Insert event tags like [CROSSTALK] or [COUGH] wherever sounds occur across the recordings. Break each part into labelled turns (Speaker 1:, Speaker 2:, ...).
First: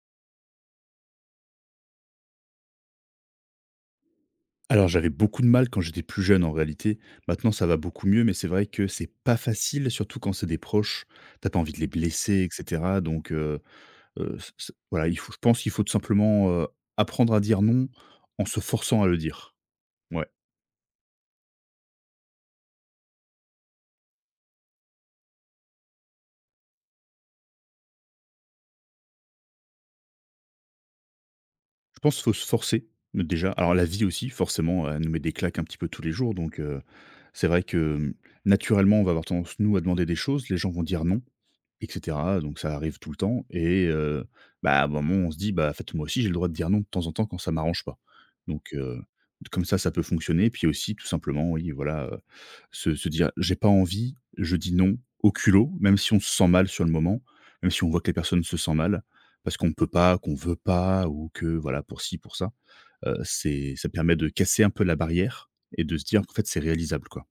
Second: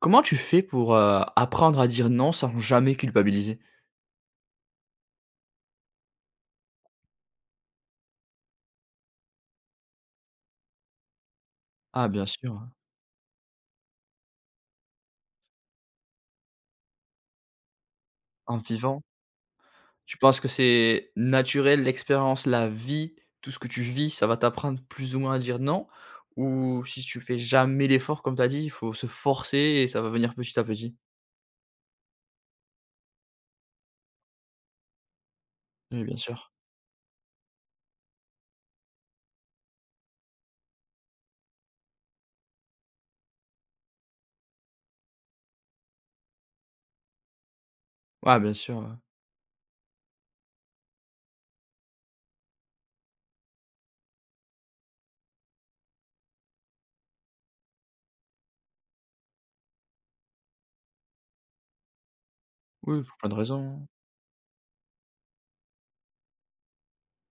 Speaker 1: Comment tu fais pour, apprendre à dire non sans jamais culpabiliser?
Speaker 2: Alors j'avais beaucoup de mal quand j'étais plus jeune en réalité. Maintenant ça va beaucoup mieux, mais c'est vrai que c'est pas facile, surtout quand c'est des proches. T'as pas envie de les
Speaker 1: Ah bien
Speaker 2: blesser, et
Speaker 1: sûr, hein,
Speaker 2: cetera. Donc c c voilà, il faut je pense qu'il faut tout simplement, apprendre à dire non en se
Speaker 1: en vivant.
Speaker 2: forçant à le dire.
Speaker 1: Tu
Speaker 2: Ouais.
Speaker 1: penses que c'est naturel, l'expérience, la vie, tout ce que tu vis, ça va t'apprendre plus ou moins à dire non? Ou si tu fais jamais l'effort comme tu as dit, il faut se forcer et ça va venir petit à petit?
Speaker 2: Je pense qu'il faut se forcer, déjà. Alors la vie aussi forcément, elle nous met des claques un petit peu tous
Speaker 1: Oui,
Speaker 2: les
Speaker 1: bien
Speaker 2: jours,
Speaker 1: sûr.
Speaker 2: donc c'est vrai que, naturellement on va avoir tendance nous à demander des choses, les gens vont dire non, et cetera, donc ça arrive tout le temps et bah, à un moment, on se dit: «Bah, en fait, moi aussi, j'ai le droit de dire non de temps en temps quand ça m'arrange pas».
Speaker 1: Ouais, bien
Speaker 2: Donc
Speaker 1: sûr, ouais.
Speaker 2: comme ça peut fonctionner. Puis aussi, tout simplement, oui, voilà, se dire: «J'ai pas envie, je dis non au culot», même si on se sent mal sur le moment, même si on voit que les personnes se sentent mal, parce qu'on peut pas, qu'on veut pas ou que voilà, pour ci, pour ça
Speaker 1: Oui, pour plein de raisons,
Speaker 2: c'est
Speaker 1: hein.
Speaker 2: ça permet de casser un peu la barrière et de se dire qu'en fait, c'est réalisable, quoi.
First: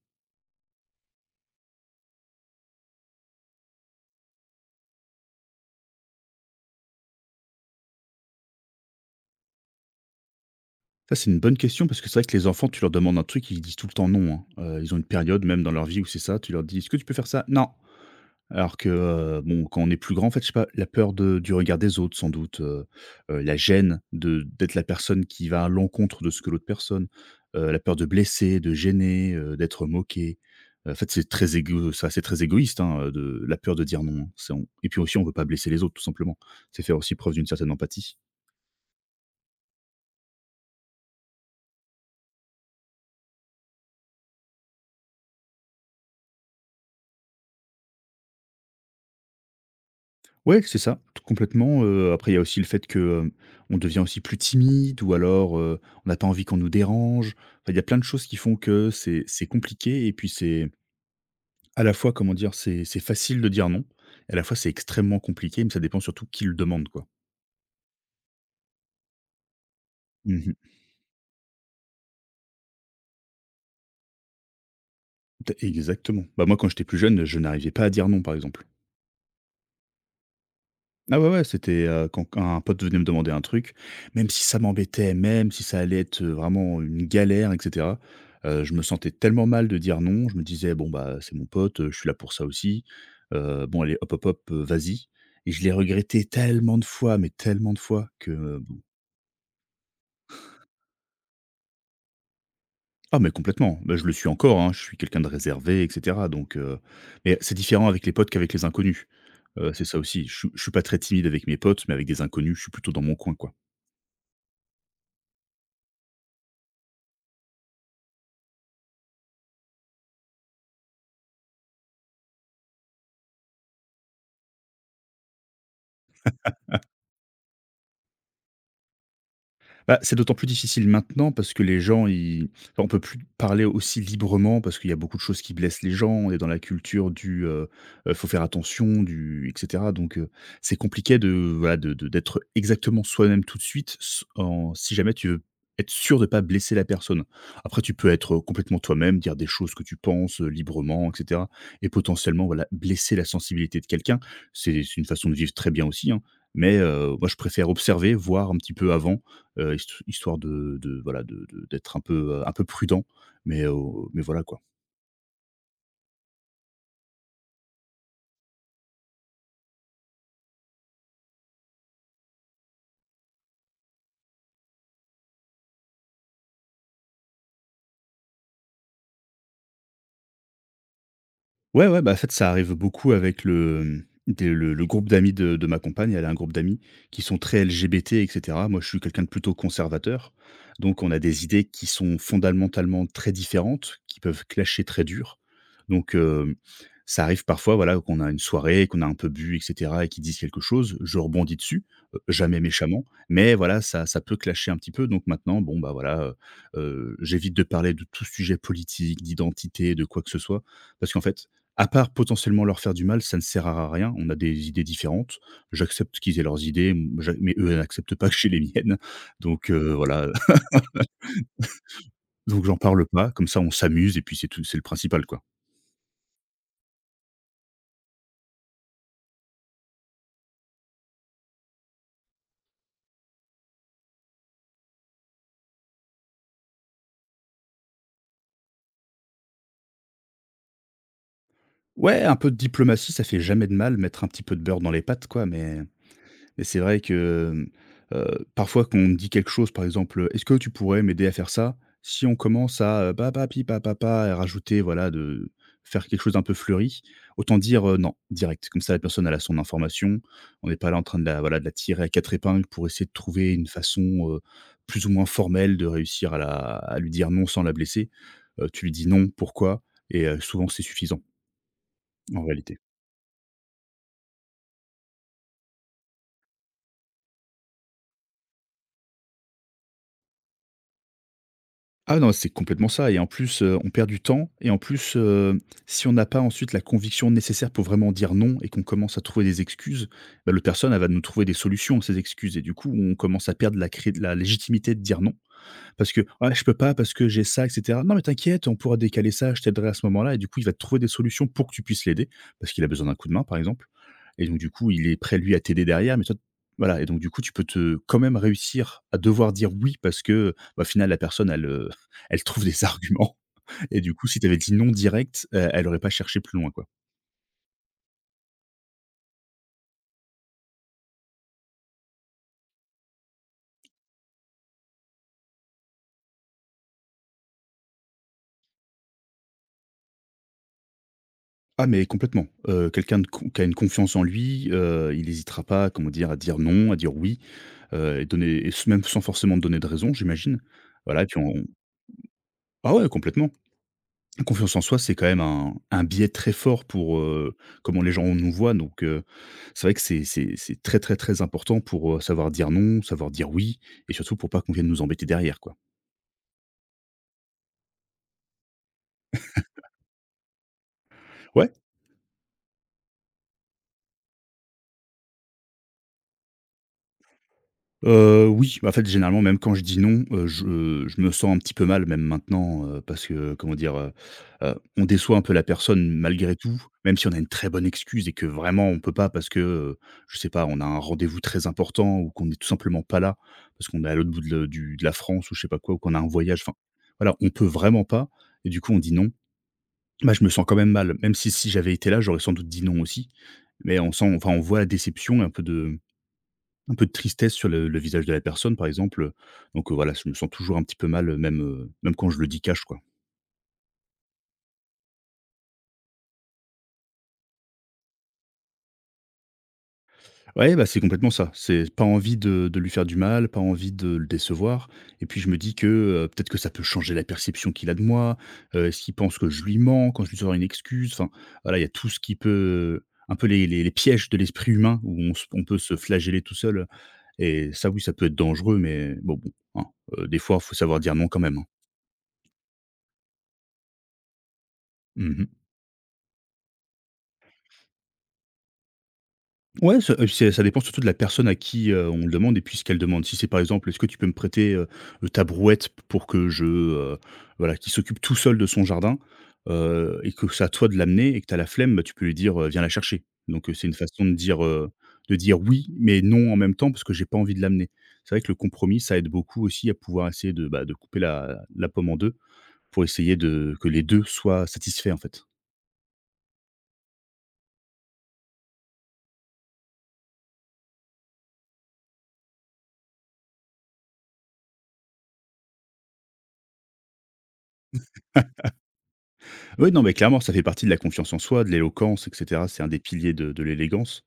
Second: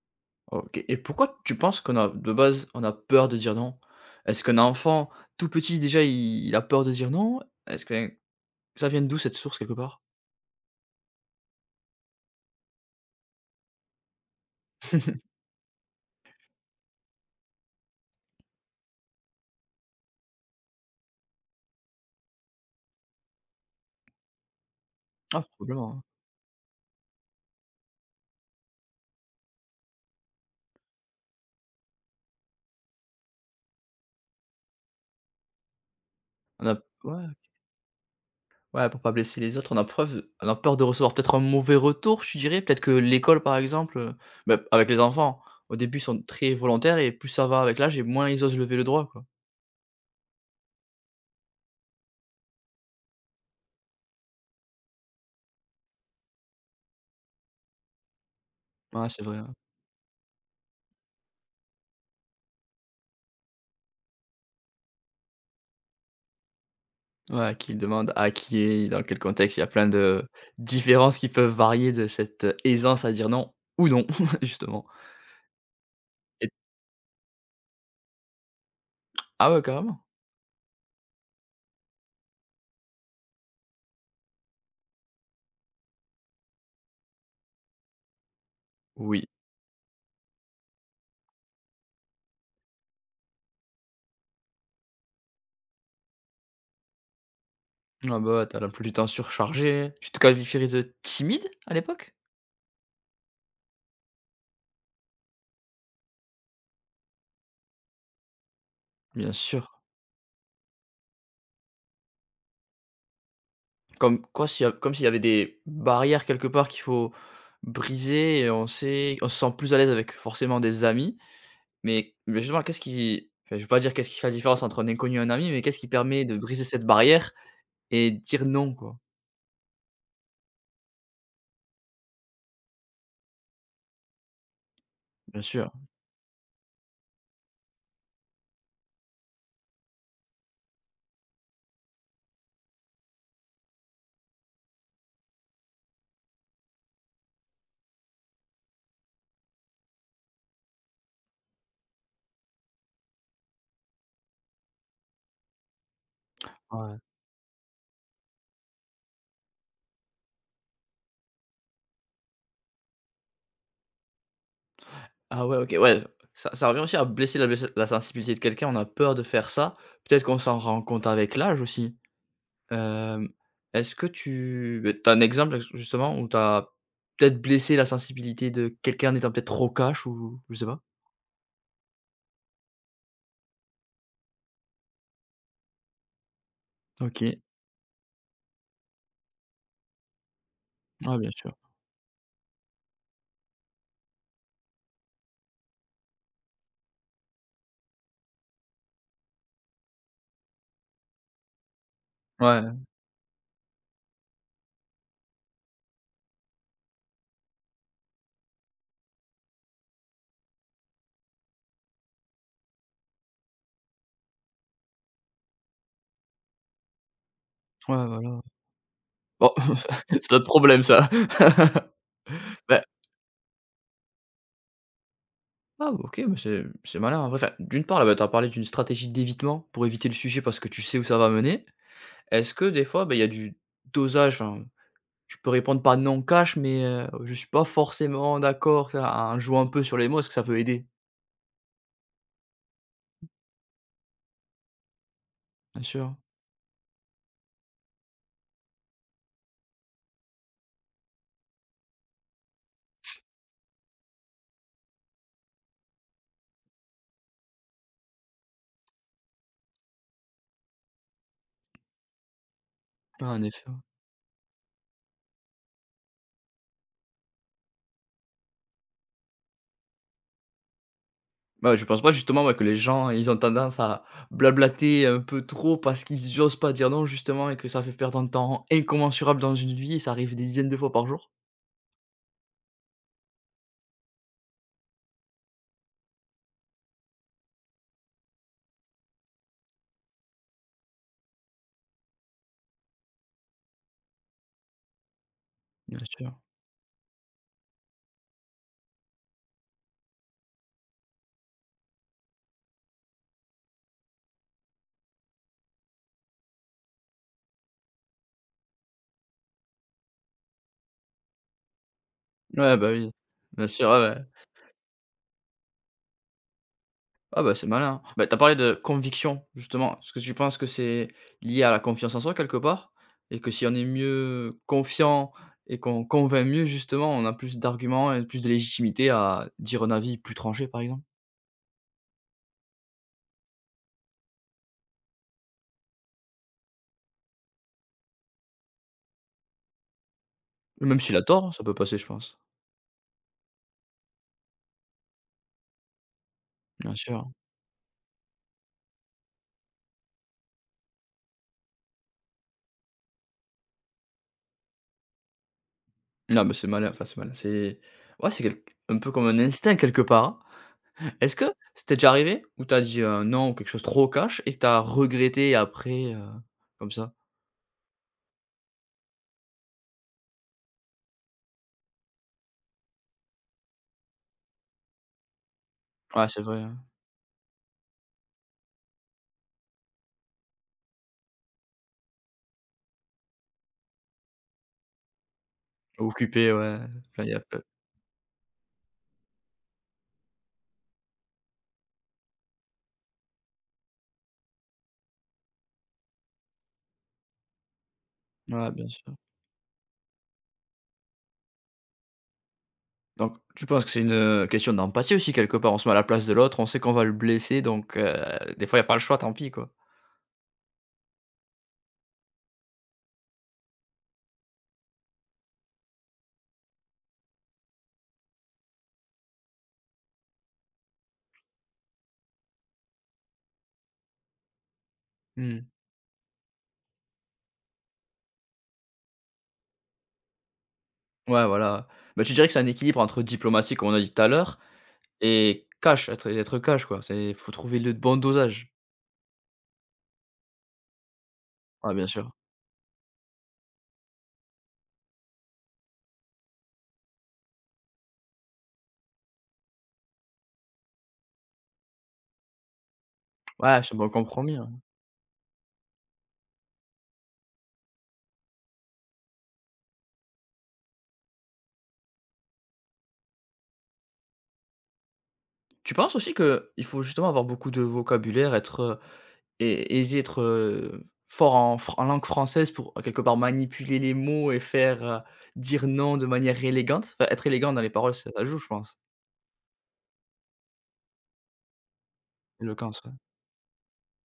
Speaker 1: OK, et pourquoi tu penses qu'on a de base, on a peur de dire non? Est-ce qu'un enfant tout petit déjà, il a peur de dire non? Est-ce que ça vient d'où cette source quelque part?
Speaker 2: Ça, c'est une bonne question parce que c'est vrai que les enfants, tu leur demandes un truc, ils disent tout le temps non, hein. Ils ont une
Speaker 1: [LAUGHS]
Speaker 2: période même dans leur vie où c'est ça, tu leur dis: «Est-ce que tu peux faire ça?» «Non». Alors que, bon, quand on est plus grand, en fait, je sais pas, la peur de du regard des autres sans doute, la gêne de d'être la personne
Speaker 1: Ah
Speaker 2: qui va à
Speaker 1: probablement, hein.
Speaker 2: l'encontre de ce que l'autre personne, la peur de blesser, de gêner, d'être moqué. En fait, c'est très égo ça, c'est très égoïste, hein, de la peur de dire non, hein. C'est on et puis aussi, on veut pas blesser les autres tout simplement.
Speaker 1: On a
Speaker 2: C'est faire aussi
Speaker 1: ouais,
Speaker 2: preuve d'une certaine empathie.
Speaker 1: ouais, pour pas blesser les autres, on a preuve on a peur de recevoir peut-être un mauvais retour, je dirais, peut-être que l'école, par exemple, bah, avec les enfants, au début, ils sont très volontaires et plus ça va avec l'âge et moins ils osent lever le doigt, quoi.
Speaker 2: Ouais, c'est ça, t complètement, après il y a aussi le fait que, on devient aussi plus timide ou alors, on n'a pas envie qu'on nous dérange. Enfin, il y a plein de choses qui font que
Speaker 1: Ouais,
Speaker 2: c'est
Speaker 1: c'est vrai,
Speaker 2: c'est
Speaker 1: hein.
Speaker 2: compliqué et puis c'est à la fois, comment dire? C'est facile de dire non et à la fois c'est extrêmement compliqué, mais ça dépend surtout qui le demande, quoi.
Speaker 1: Ouais, à qui il demande, à qui est dans quel contexte, il y a plein de
Speaker 2: Mmh.
Speaker 1: différences qui peuvent varier de cette, aisance à dire non ou non, [LAUGHS] justement.
Speaker 2: T Exactement. Bah,
Speaker 1: Et
Speaker 2: moi, quand j'étais plus jeune, je n'arrivais pas à dire non, par exemple.
Speaker 1: ah ouais, carrément?
Speaker 2: Ah ouais, ouais, c'était, quand un pote venait me demander un truc, même si ça m'embêtait, même si ça allait être, vraiment une galère et cetera, je me sentais
Speaker 1: Oui.
Speaker 2: tellement mal de dire non. Je me disais: «Bon, bah, c'est mon pote, je suis là pour ça aussi, bon allez hop, hop, hop, vas-y» et je l'ai regretté tellement de fois, mais tellement de fois
Speaker 1: Ah
Speaker 2: que
Speaker 1: bah, ouais, tu
Speaker 2: euh, bon.
Speaker 1: l'emploi du temps surchargé. Tu te qualifierais de timide à l'époque?
Speaker 2: Ah mais complètement, bah, je le suis encore, hein, je suis quelqu'un de réservé et cetera donc mais c'est différent avec les potes qu'avec les inconnus.
Speaker 1: Bien sûr.
Speaker 2: C'est ça aussi. Je suis pas très timide avec mes potes, mais avec des inconnus, je suis plutôt dans mon coin, quoi.
Speaker 1: Comme quoi s'il y a comme s'il y avait des barrières quelque part qu'il faut briser et on sait on se sent plus à l'aise avec forcément des amis. Mais justement qu'est-ce qui enfin je vais pas dire qu'est-ce qui fait la différence entre un inconnu et un ami, mais qu'est-ce qui permet de briser cette barrière et dire non quoi?
Speaker 2: Bah, c'est d'autant plus difficile maintenant parce que les gens, ils enfin, on peut plus parler aussi librement parce qu'il y a beaucoup de choses
Speaker 1: Bien
Speaker 2: qui
Speaker 1: sûr.
Speaker 2: blessent les gens. On est dans la culture du, faut faire attention, du et cetera. Donc, c'est compliqué de, voilà, de d'être exactement soi-même tout de suite s en si jamais tu veux être sûr de pas blesser la personne. Après tu peux être complètement toi-même, dire des choses que tu penses, librement et cetera et potentiellement, voilà, blesser la sensibilité de quelqu'un. C'est une façon de vivre très bien aussi, hein, mais,
Speaker 1: Ouais.
Speaker 2: moi je préfère observer, voir un petit peu avant histoire de voilà de d'être un peu prudent, mais heu, mais voilà quoi.
Speaker 1: Ah ouais, OK, ouais, ça ça revient aussi à blesser la blesse la sensibilité de quelqu'un, on a peur de faire ça. Peut-être qu'on s'en rend compte avec l'âge aussi. Hem, est-ce que tu as un exemple ex justement où tu as peut-être blessé la sensibilité de quelqu'un en étant peut-être trop cash ou je sais pas?
Speaker 2: Ouais, ouais, bah, en fait, ça arrive beaucoup avec le, mmh, des le groupe d'amis de ma compagne. Elle a un groupe d'amis qui sont
Speaker 1: OK.
Speaker 2: très LGBT et cetera. Moi, je suis quelqu'un de plutôt conservateur, donc on
Speaker 1: Ouais,
Speaker 2: a
Speaker 1: bien
Speaker 2: des
Speaker 1: sûr.
Speaker 2: idées qui sont fondamentalement très différentes, qui peuvent clasher très dur. Donc, ça arrive parfois, voilà, qu'on a une soirée, qu'on a un peu bu et cetera et qu'ils disent quelque chose, je rebondis dessus, jamais
Speaker 1: Ouais,
Speaker 2: méchamment, mais voilà, ça peut clasher un petit peu. Donc maintenant, bon, bah, voilà, j'évite de parler de tout sujet politique, d'identité, de quoi que ce soit, parce qu'en fait, à part potentiellement leur faire du mal, ça ne sert à rien. On a des idées différentes. J'accepte qu'ils aient leurs idées, mmh, j'a mais eux
Speaker 1: ouais,
Speaker 2: n'acceptent pas que
Speaker 1: voilà.
Speaker 2: j'ai les miennes.
Speaker 1: Bon,
Speaker 2: Donc
Speaker 1: [LAUGHS]
Speaker 2: heu, voilà,
Speaker 1: c'est notre problème ça. [LAUGHS]
Speaker 2: [LAUGHS] donc j'en
Speaker 1: Bah,
Speaker 2: parle pas, comme ça on s'amuse et puis c'est tout, c'est le principal, quoi.
Speaker 1: ah OK, mais c'est malin en vrai. Enfin, d'une part, là, bah, tu as parlé d'une stratégie d'évitement pour éviter le sujet parce que tu sais où ça va mener. Est-ce que des fois, bah, il y a du dosage, enfin, tu peux répondre par non cash, mais je suis pas forcément d'accord, ça sais, en jouant un peu sur les mots, est-ce que ça peut aider?
Speaker 2: Ouais, un peu de diplomatie, ça fait jamais de mal, mettre un petit peu de beurre dans les pâtes, quoi. Mais
Speaker 1: Bien sûr.
Speaker 2: et c'est vrai que, parfois qu'on me dit quelque chose, par exemple, «Est-ce que tu pourrais m'aider à faire ça?», si on commence à, papa papi papa et rajouter voilà de faire quelque chose d'un peu fleuri, autant dire, non, direct. Comme ça la personne elle a son information. On n'est pas là en train de la voilà de la tirer à 4 épingles pour essayer de
Speaker 1: Ouais, en
Speaker 2: trouver
Speaker 1: effet.
Speaker 2: une façon, heu, plus ou moins formelle de réussir à lui dire non sans la blesser. Tu lui dis: «Non, pourquoi?» et souvent c'est suffisant
Speaker 1: Bah, je pense pas
Speaker 2: en
Speaker 1: justement, ouais, que les
Speaker 2: réalité.
Speaker 1: gens, ils ont tendance à blablater un peu trop parce qu'ils osent pas dire non justement et que ça fait perdre un temps incommensurable dans une vie et ça arrive des dizaines de fois par jour?
Speaker 2: Ah non, c'est complètement ça et en plus, on perd du temps et en plus, si on n'a pas ensuite la conviction nécessaire pour vraiment dire non et qu'on commence à trouver des excuses, bah, l'autre personne, elle va nous trouver des solutions à ces excuses et du coup, on commence à perdre la légitimité de dire non
Speaker 1: Bien
Speaker 2: parce que:
Speaker 1: sûr.
Speaker 2: «Ouais, je peux pas parce que j'ai ça et cetera». «Non mais t'inquiète, on pourra décaler ça, je t'aiderai à ce moment-là» et du coup, il va trouver des solutions pour que tu puisses l'aider, parce qu'il a besoin d'un coup de main, par exemple et donc du coup, il est prêt, lui, à t'aider derrière, mais toi voilà et donc du coup, tu peux te quand même réussir à devoir dire «oui» parce que, bah, au final, la personne, elle, [LAUGHS] elle trouve
Speaker 1: Ouais,
Speaker 2: des
Speaker 1: bah, oui.
Speaker 2: arguments
Speaker 1: Bien sûr,
Speaker 2: [LAUGHS] et
Speaker 1: ouais,
Speaker 2: du
Speaker 1: ouais.
Speaker 2: coup, si tu avais dit «non» direct, elle aurait pas cherché plus loin, quoi.
Speaker 1: Ah, bah, c'est malin. Bah, t'as parlé de conviction justement. Est-ce que tu penses que c'est lié à la confiance en soi quelque part? Et que si on est mieux confiant et qu'on convainc mieux justement, on a plus d'arguments et plus de légitimité à dire un avis plus tranché par exemple?
Speaker 2: Ah mais complètement, quelqu'un de con qui a une confiance en lui, il n'hésitera pas, comment dire, à dire «non», à dire «oui», et donner et même sans forcément te donner de raison, j'imagine.
Speaker 1: Même s'il a
Speaker 2: Voilà et puis
Speaker 1: tort, hein, ça
Speaker 2: on
Speaker 1: peut passer je pense.
Speaker 2: ah ouais, complètement. La confiance en soi, c'est quand même un biais très fort
Speaker 1: Bien
Speaker 2: pour,
Speaker 1: sûr.
Speaker 2: comment les gens nous voient donc c'est vrai que c'est très, très, très important pour, savoir dire non, savoir dire oui et surtout pour pas qu'on vienne nous embêter derrière, quoi.
Speaker 1: Non, mais c'est malin, enfin c'est malin, c'est ouais, c'est quelque un peu comme un instinct quelque part. Est-ce que
Speaker 2: Ouais.
Speaker 1: c'était déjà arrivé où t'as dit, non, ou quelque chose trop cash et que tu regretté après, comme ça?
Speaker 2: Oui, bah, en fait, généralement, même quand je dis non, je me sens un petit peu mal même maintenant, parce que comment dire? On déçoit un peu la personne
Speaker 1: Ouais, c'est
Speaker 2: malgré
Speaker 1: vrai, hein.
Speaker 2: tout, même si on a une très bonne excuse et que vraiment on peut pas parce que, je sais pas, on a un rendez-vous très important ou qu'on est tout simplement pas là, parce qu'on est à l'autre bout de le du de la France ou je sais pas quoi, ou qu'on a un
Speaker 1: Occupé,
Speaker 2: voyage, enfin,
Speaker 1: ouais, là il y
Speaker 2: voilà,
Speaker 1: a
Speaker 2: on
Speaker 1: peu
Speaker 2: peut vraiment pas et du coup on dit non. Bah, je me sens quand même mal, même si j'avais été là, j'aurais sans doute dit non aussi, mais on sent enfin, on voit la déception et un peu de tristesse sur le visage de la
Speaker 1: ouais,
Speaker 2: personne, par
Speaker 1: bien sûr.
Speaker 2: exemple, donc voilà, je me sens toujours un petit peu mal, même quand je le dis cash, quoi.
Speaker 1: Donc tu penses que c'est une, question d'empathie aussi quelque part? On se met à la place de l'autre, on sait qu'on va le blesser donc des fois il y a pas le choix, tant pis, quoi.
Speaker 2: Ouais, bah, c'est complètement ça. C'est pas envie de lui faire du mal, pas envie de le décevoir et puis je me dis que, peut-être que ça peut changer la perception qu'il a de moi, est-ce qu'il pense que je lui mens quand je lui sors une excuse? Enfin, voilà, il y a tout ce qui peut un peu les pièges de l'esprit humain où on se on
Speaker 1: Mmh.
Speaker 2: peut se flageller tout seul et ça, oui, ça peut être dangereux mais bon, hein, des fois, il faut savoir dire non quand
Speaker 1: Ouais,
Speaker 2: même, hein.
Speaker 1: voilà. Bah, tu dirais que c'est un équilibre entre diplomatie, comme on a dit tout à l'heure
Speaker 2: Mmh.
Speaker 1: et cash, être cash, quoi. C'est faut trouver le bon dosage.
Speaker 2: Ouais, ça, c'est ça dépend surtout de la personne à qui,
Speaker 1: Ouais, bien
Speaker 2: on le
Speaker 1: sûr.
Speaker 2: demande et puis ce qu'elle demande. Si c'est par exemple : « Est-ce que tu peux me prêter, ta brouette pour que je », voilà, qui s'occupe tout seul de son jardin, et que c'est à toi de l'amener et que tu as la flemme, bah, tu peux lui dire, Viens la chercher ». Donc
Speaker 1: Ouais,
Speaker 2: c'est une
Speaker 1: c'est un bon
Speaker 2: façon
Speaker 1: compromis, ouais.
Speaker 2: de dire oui, mais non en même temps parce que j'ai pas envie de l'amener. C'est vrai que le compromis, ça aide beaucoup aussi à pouvoir essayer de, bah, de couper la pomme en 2 pour essayer de que les 2 soient satisfaits, en fait.
Speaker 1: Tu penses aussi que il faut justement avoir beaucoup de vocabulaire, être, ai aisé, être, fort en fr en langue française pour, quelque part, manipuler les mots et faire, dire non de manière élégante? Enfin, être élégant dans les paroles, ça ça joue, je pense.
Speaker 2: Oui, non, mais clairement, ça fait partie de la confiance en soi, de l'éloquence, et cetera. C'est un des
Speaker 1: Éloquence, ouais.
Speaker 2: piliers de l'élégance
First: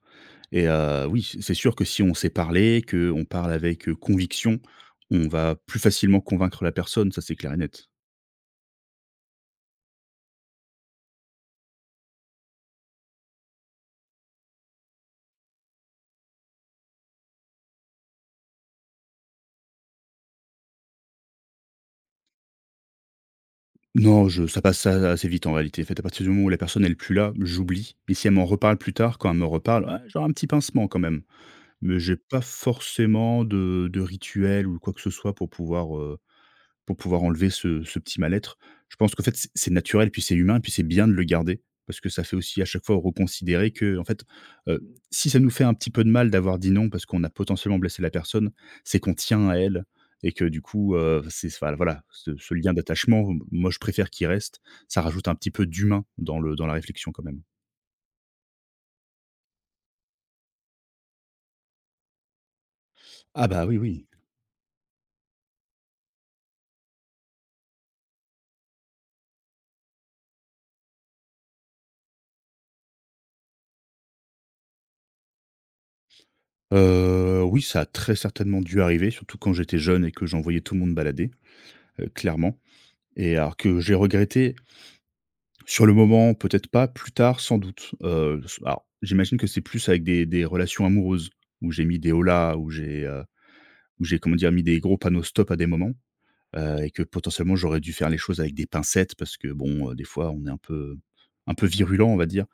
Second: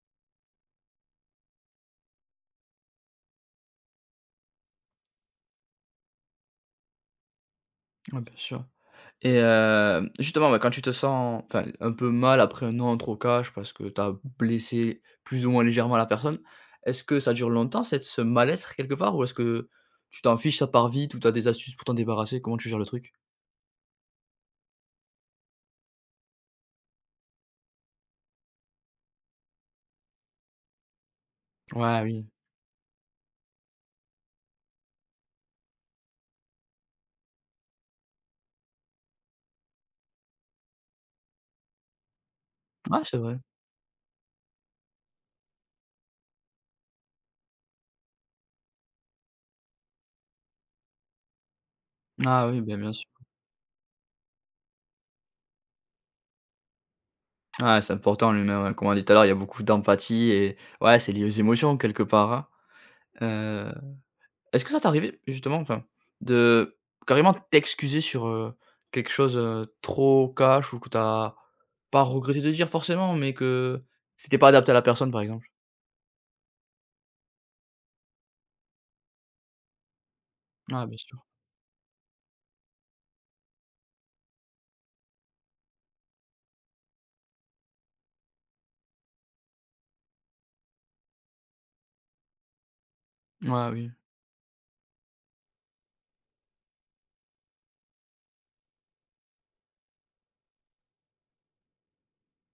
Speaker 2: et oui, c'est sûr que si on sait parler, qu'on parle avec, conviction, on va plus facilement convaincre la personne, ça, c'est clair et net.
Speaker 1: Ouais, bien sûr. Et hem, justement, bah, quand tu te sens, enfin, un peu mal après un non trop cash parce que tu as blessé plus ou moins légèrement la personne, est-ce que ça dure longtemps, cette ce mal-être, quelque part? Ou est-ce que tu t'en fiches, ça part vite ou tu as des astuces pour t'en débarrasser? Comment tu gères le truc?
Speaker 2: Non, je ça passe a assez vite en réalité. En fait, à partir du moment où la personne n'est plus là, j'oublie et si elle m'en reparle plus tard, quand elle me reparle : « Ah, j'aurais un petit pincement quand même ». Mais
Speaker 1: Ouais,
Speaker 2: j'ai
Speaker 1: oui.
Speaker 2: pas forcément de rituel ou quoi que ce soit pour pouvoir enlever ce petit mal-être. Je pense qu'en fait, c'est naturel, puis c'est humain, puis c'est bien de le garder parce que ça fait aussi à chaque fois
Speaker 1: Ah c'est vrai.
Speaker 2: reconsidérer que en fait, heu, si ça nous fait un petit peu de mal d'avoir dit non parce qu'on a potentiellement blessé la personne, c'est qu'on tient à elle et que du coup, c'est enfin voilà, ce
Speaker 1: Ah
Speaker 2: ce
Speaker 1: oui,
Speaker 2: lien
Speaker 1: ben bien sûr.
Speaker 2: d'attachement, moi je préfère qu'il reste. Ça rajoute un petit peu d'humain dans le dans la réflexion quand même.
Speaker 1: Ah c'est important l'humain, ouais. Comme on dit tout à l'heure, il y a beaucoup d'empathie et ouais, c'est lié aux émotions quelque part, hein.
Speaker 2: Ah bah
Speaker 1: Heu,
Speaker 2: oui, oui.
Speaker 1: est-ce que ça t'est arrivé justement, enfin, de carrément t'excuser sur, quelque chose, trop cash ou que t'as pas regretté de dire forcément, mais que c'était pas adapté à la personne, par exemple?
Speaker 2: Oui, ça a très certainement dû arriver, surtout quand j'étais jeune et que j'envoyais tout le
Speaker 1: Ah,
Speaker 2: monde
Speaker 1: bien sûr.
Speaker 2: balader, clairement et alors que j'ai regretté sur le moment, peut-être pas, plus tard sans doute, alors j'imagine que c'est plus avec des relations amoureuses où j'ai mis des holà,
Speaker 1: Ah oui.
Speaker 2: où j'ai, comment dire, mis des gros panneaux stop à des moments, et que potentiellement j'aurais dû faire les choses avec des pincettes parce que bon, des fois on est un peu virulent, on va dire.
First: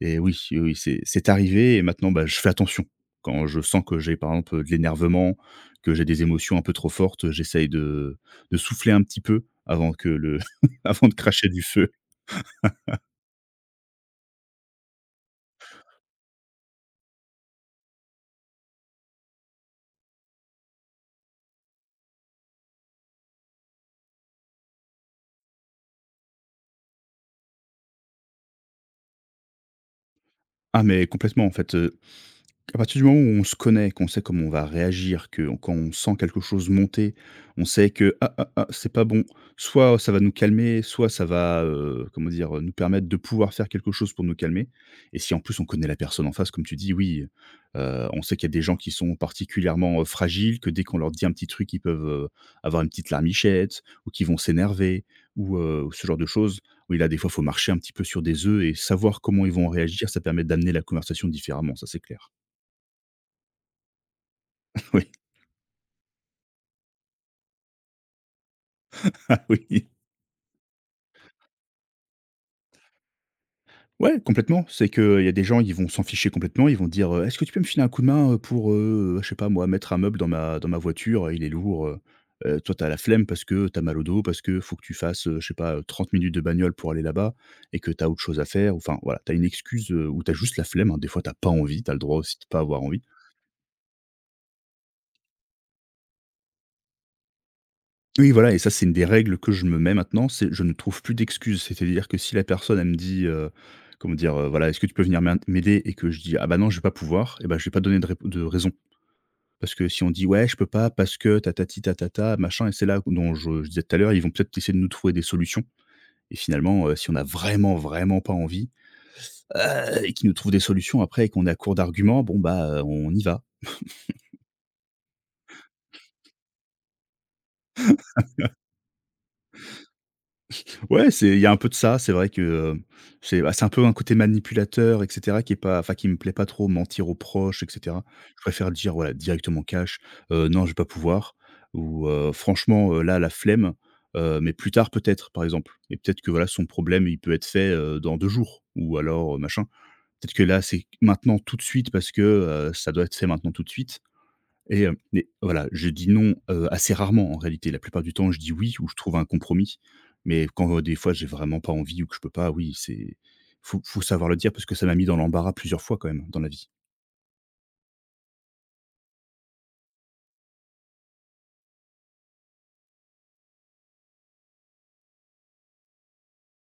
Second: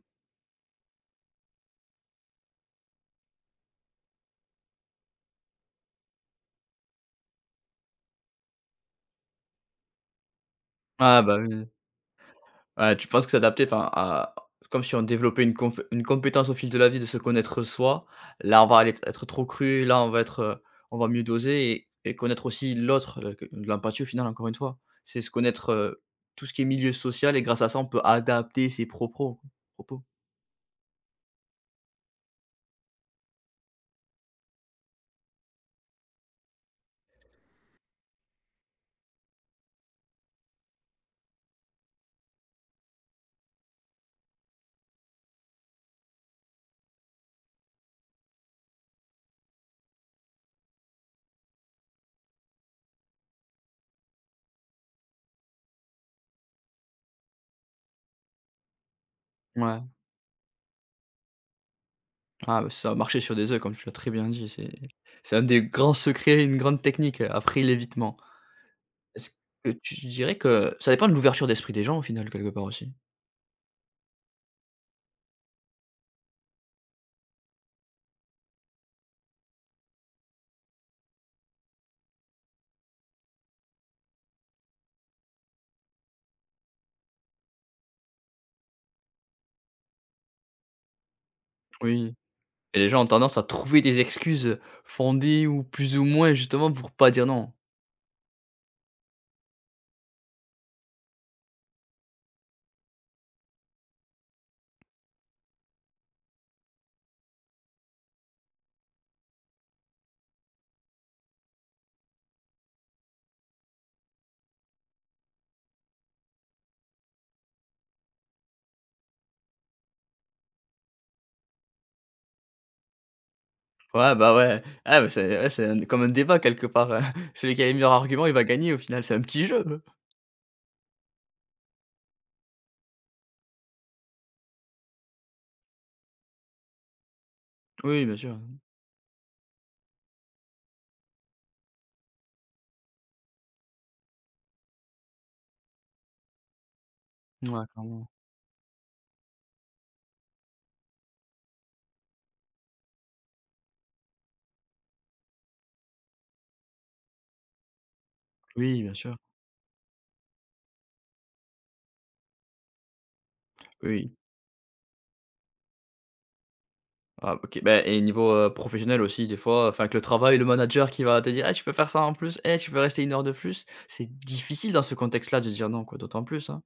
Speaker 2: Et oui, oui, oui, c'est arrivé et maintenant, bah, je fais attention. Quand je sens que j'ai, par exemple, de l'énervement, que j'ai des émotions un peu trop fortes, j'essaye de souffler un petit peu avant que le [LAUGHS] avant de
Speaker 1: Ah bah,
Speaker 2: cracher du
Speaker 1: oui.
Speaker 2: feu.
Speaker 1: Ouais, tu penses que s'adapter, enfin, à comme si on développait une conf une compétence au fil de la vie de se connaître soi, là, on va aller être trop cru, là, on va être, on va mieux doser et connaître aussi l'autre, que de l'empathie au final, encore une fois. C'est se connaître, tout ce qui est milieu social et grâce à ça, on peut adapter ses propos propos.
Speaker 2: Ah mais complètement en fait. À partir du moment où on se connaît, qu'on sait comment on va réagir, que quand on sent quelque chose monter, on sait que c'est pas bon. Soit ça va nous calmer, soit ça va, comment dire, nous permettre de pouvoir faire quelque chose pour nous calmer. Et si en plus on connaît la personne en face, comme tu dis, oui, on sait qu'il y a des gens qui sont particulièrement, fragiles, que dès qu'on leur dit un petit truc, ils peuvent, avoir une petite larmichette ou qui vont s'énerver ou ce genre de choses. Oui, là, des fois, faut marcher un petit peu sur des œufs et savoir comment ils vont
Speaker 1: Ouais.
Speaker 2: réagir, ça permet d'amener la conversation différemment, ça c'est clair.
Speaker 1: Ah, bah, ça, a marché sur des œufs, comme tu l'as très bien dit, c'est
Speaker 2: Oui,
Speaker 1: c'est un des grands secrets, une grande technique, après l'évitement.
Speaker 2: [LAUGHS]
Speaker 1: Est-ce
Speaker 2: ah
Speaker 1: que
Speaker 2: oui.
Speaker 1: tu dirais que ça dépend de l'ouverture d'esprit des gens, au final, quelque part aussi?
Speaker 2: Ouais, complètement. C'est qu'il y a des gens, ils vont s'en ficher complètement. Ils vont dire, Est-ce que tu peux me filer un coup de main, pour, je sais pas moi, mettre un meuble dans ma voiture, il est lourd, heu ». Toi, t'as la flemme parce que t'as mal au dos, parce que faut que tu fasses, je sais pas, 30 minutes de bagnole pour aller là-bas et que t'as autre chose à faire. Enfin, voilà, t'as une excuse, ou t'as juste la flemme, hein. Des fois, t'as pas envie, t'as le
Speaker 1: Oui.
Speaker 2: droit aussi de pas
Speaker 1: Et
Speaker 2: avoir
Speaker 1: les
Speaker 2: envie.
Speaker 1: gens ont tendance à trouver des excuses fondées ou plus ou moins justement pour pas dire non.
Speaker 2: Oui, voilà et ça, c'est une des règles que je me mets maintenant, c'est je ne trouve plus d'excuses. C'est-à-dire que si la personne, elle me dit, comment dire? Voilà : « Est-ce que tu peux venir m'aider ? » et que je dis : « Ah bah non, je vais pas pouvoir » et ben je vais pas donner de raison. Parce que si on dit : « Ouais, je peux pas parce que tatati tatata, machin » et c'est là dont je disais tout à l'heure, ils vont peut-être essayer de nous trouver des solutions et finalement, si on a vraiment, vraiment pas envie, et qu'ils nous trouvent des solutions après et qu'on est à court d'arguments, bon bah, on y va.
Speaker 1: Ouais, bah, ouais. Ah, bah, c'est ouais, c'est un comme un débat quelque part, [LAUGHS] celui qui a les meilleurs arguments, il va gagner au final, c'est un petit jeu.
Speaker 2: Ouais, c'est il y a un peu de ça. C'est vrai que, c'est bah, c'est un peu un côté manipulateur et cetera qui est pas enfin, qui me plaît pas trop, mentir aux proches et cetera.
Speaker 1: Oui, bien sûr.
Speaker 2: Je préfère dire, voilà, directement cash, Non, je vais pas pouvoir » ou Franchement, là, la flemme, mais plus tard peut-être », par exemple et peut-être que, voilà, son problème, il peut être
Speaker 1: Ouais,
Speaker 2: fait,
Speaker 1: clairement.
Speaker 2: dans 2 jours ou alors, machin. Peut-être que là, c'est maintenant tout de suite parce que, ça doit être fait maintenant tout de suite et mais voilà, je dis non, assez rarement en réalité. La plupart du temps, je dis oui
Speaker 1: Oui,
Speaker 2: ou
Speaker 1: bien
Speaker 2: je trouve
Speaker 1: sûr.
Speaker 2: un compromis. Mais quand, des fois, j'ai vraiment pas envie ou que je peux pas, oui, c'est faut
Speaker 1: Oui.
Speaker 2: savoir le dire parce que ça m'a mis dans l'embarras plusieurs fois quand même dans la vie.
Speaker 1: Ah, OK. Ben et niveau, professionnel aussi des fois, enfin avec le travail, le manager qui va te dire: «Eh, tu peux faire ça en plus, eh, tu peux rester une heure de plus». C'est difficile dans ce contexte-là de dire non quoi, d'autant plus, hein.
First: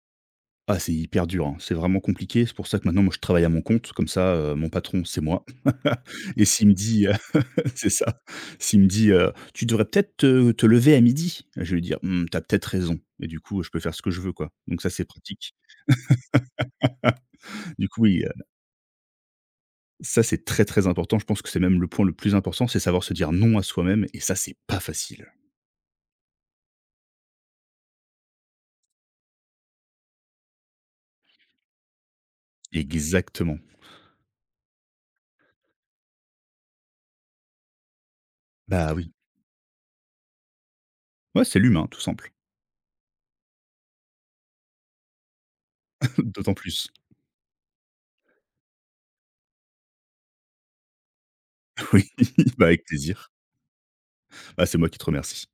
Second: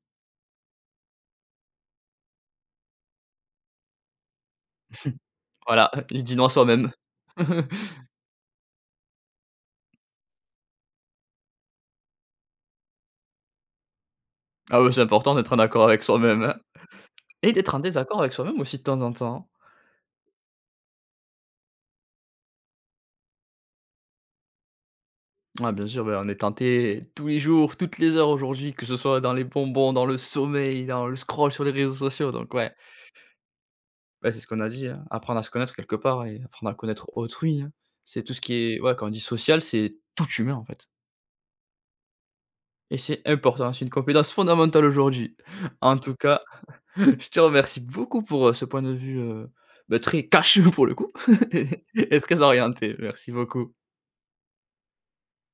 Speaker 2: Ah, c'est hyper dur, hein, c'est vraiment compliqué. C'est pour ça que maintenant, moi, je travaille à mon compte. Comme ça, mon patron, c'est
Speaker 1: [LAUGHS]
Speaker 2: moi.
Speaker 1: Voilà, il dit
Speaker 2: [LAUGHS] Et
Speaker 1: non à
Speaker 2: s'il me
Speaker 1: soi-même.
Speaker 2: dit, heu. [LAUGHS] C'est
Speaker 1: [LAUGHS]
Speaker 2: ça. S'il me dit, Tu devrais peut-être te lever à midi. » Je vais lui dire : « Mmh, tu peut-être raison » et du coup, je peux faire ce que je veux, quoi. Donc
Speaker 1: Ah,
Speaker 2: ça,
Speaker 1: ouais c'est
Speaker 2: c'est
Speaker 1: important
Speaker 2: pratique.
Speaker 1: d'être en accord avec soi-même, hein. Et d'être en
Speaker 2: Du coup,
Speaker 1: désaccord
Speaker 2: oui,
Speaker 1: avec soi-même aussi de temps en temps.
Speaker 2: ça, c'est très, très important. Je pense que c'est même le point le plus important, c'est savoir se dire non à soi-même et ça, c'est pas facile.
Speaker 1: Ouais, bien sûr, ben, on est tenté tous les jours, toutes les heures aujourd'hui, que ce soit dans les bonbons, dans le sommeil, dans le scroll sur les réseaux sociaux, donc ouais.
Speaker 2: Exactement.
Speaker 1: Bah, c'est ce qu'on a dit, hein, apprendre à se connaître quelque part et apprendre à connaître autrui, hein. C'est tout ce qui est
Speaker 2: Bah,
Speaker 1: ouais, quand on
Speaker 2: oui.
Speaker 1: dit social, c'est tout humain, en fait
Speaker 2: Ouais, c'est l'humain, tout simple.
Speaker 1: et c'est important, c'est une compétence fondamentale aujourd'hui. [LAUGHS] En tout
Speaker 2: [LAUGHS]
Speaker 1: cas,
Speaker 2: D'autant plus.
Speaker 1: [LAUGHS] je te remercie beaucoup pour, ce point de vue, bah, très cash pour le coup [LAUGHS] et
Speaker 2: [LAUGHS] Oui,
Speaker 1: et très
Speaker 2: bah, avec
Speaker 1: orienté.
Speaker 2: plaisir.
Speaker 1: Merci beaucoup.
Speaker 2: Bah, c'est moi qui te remercie.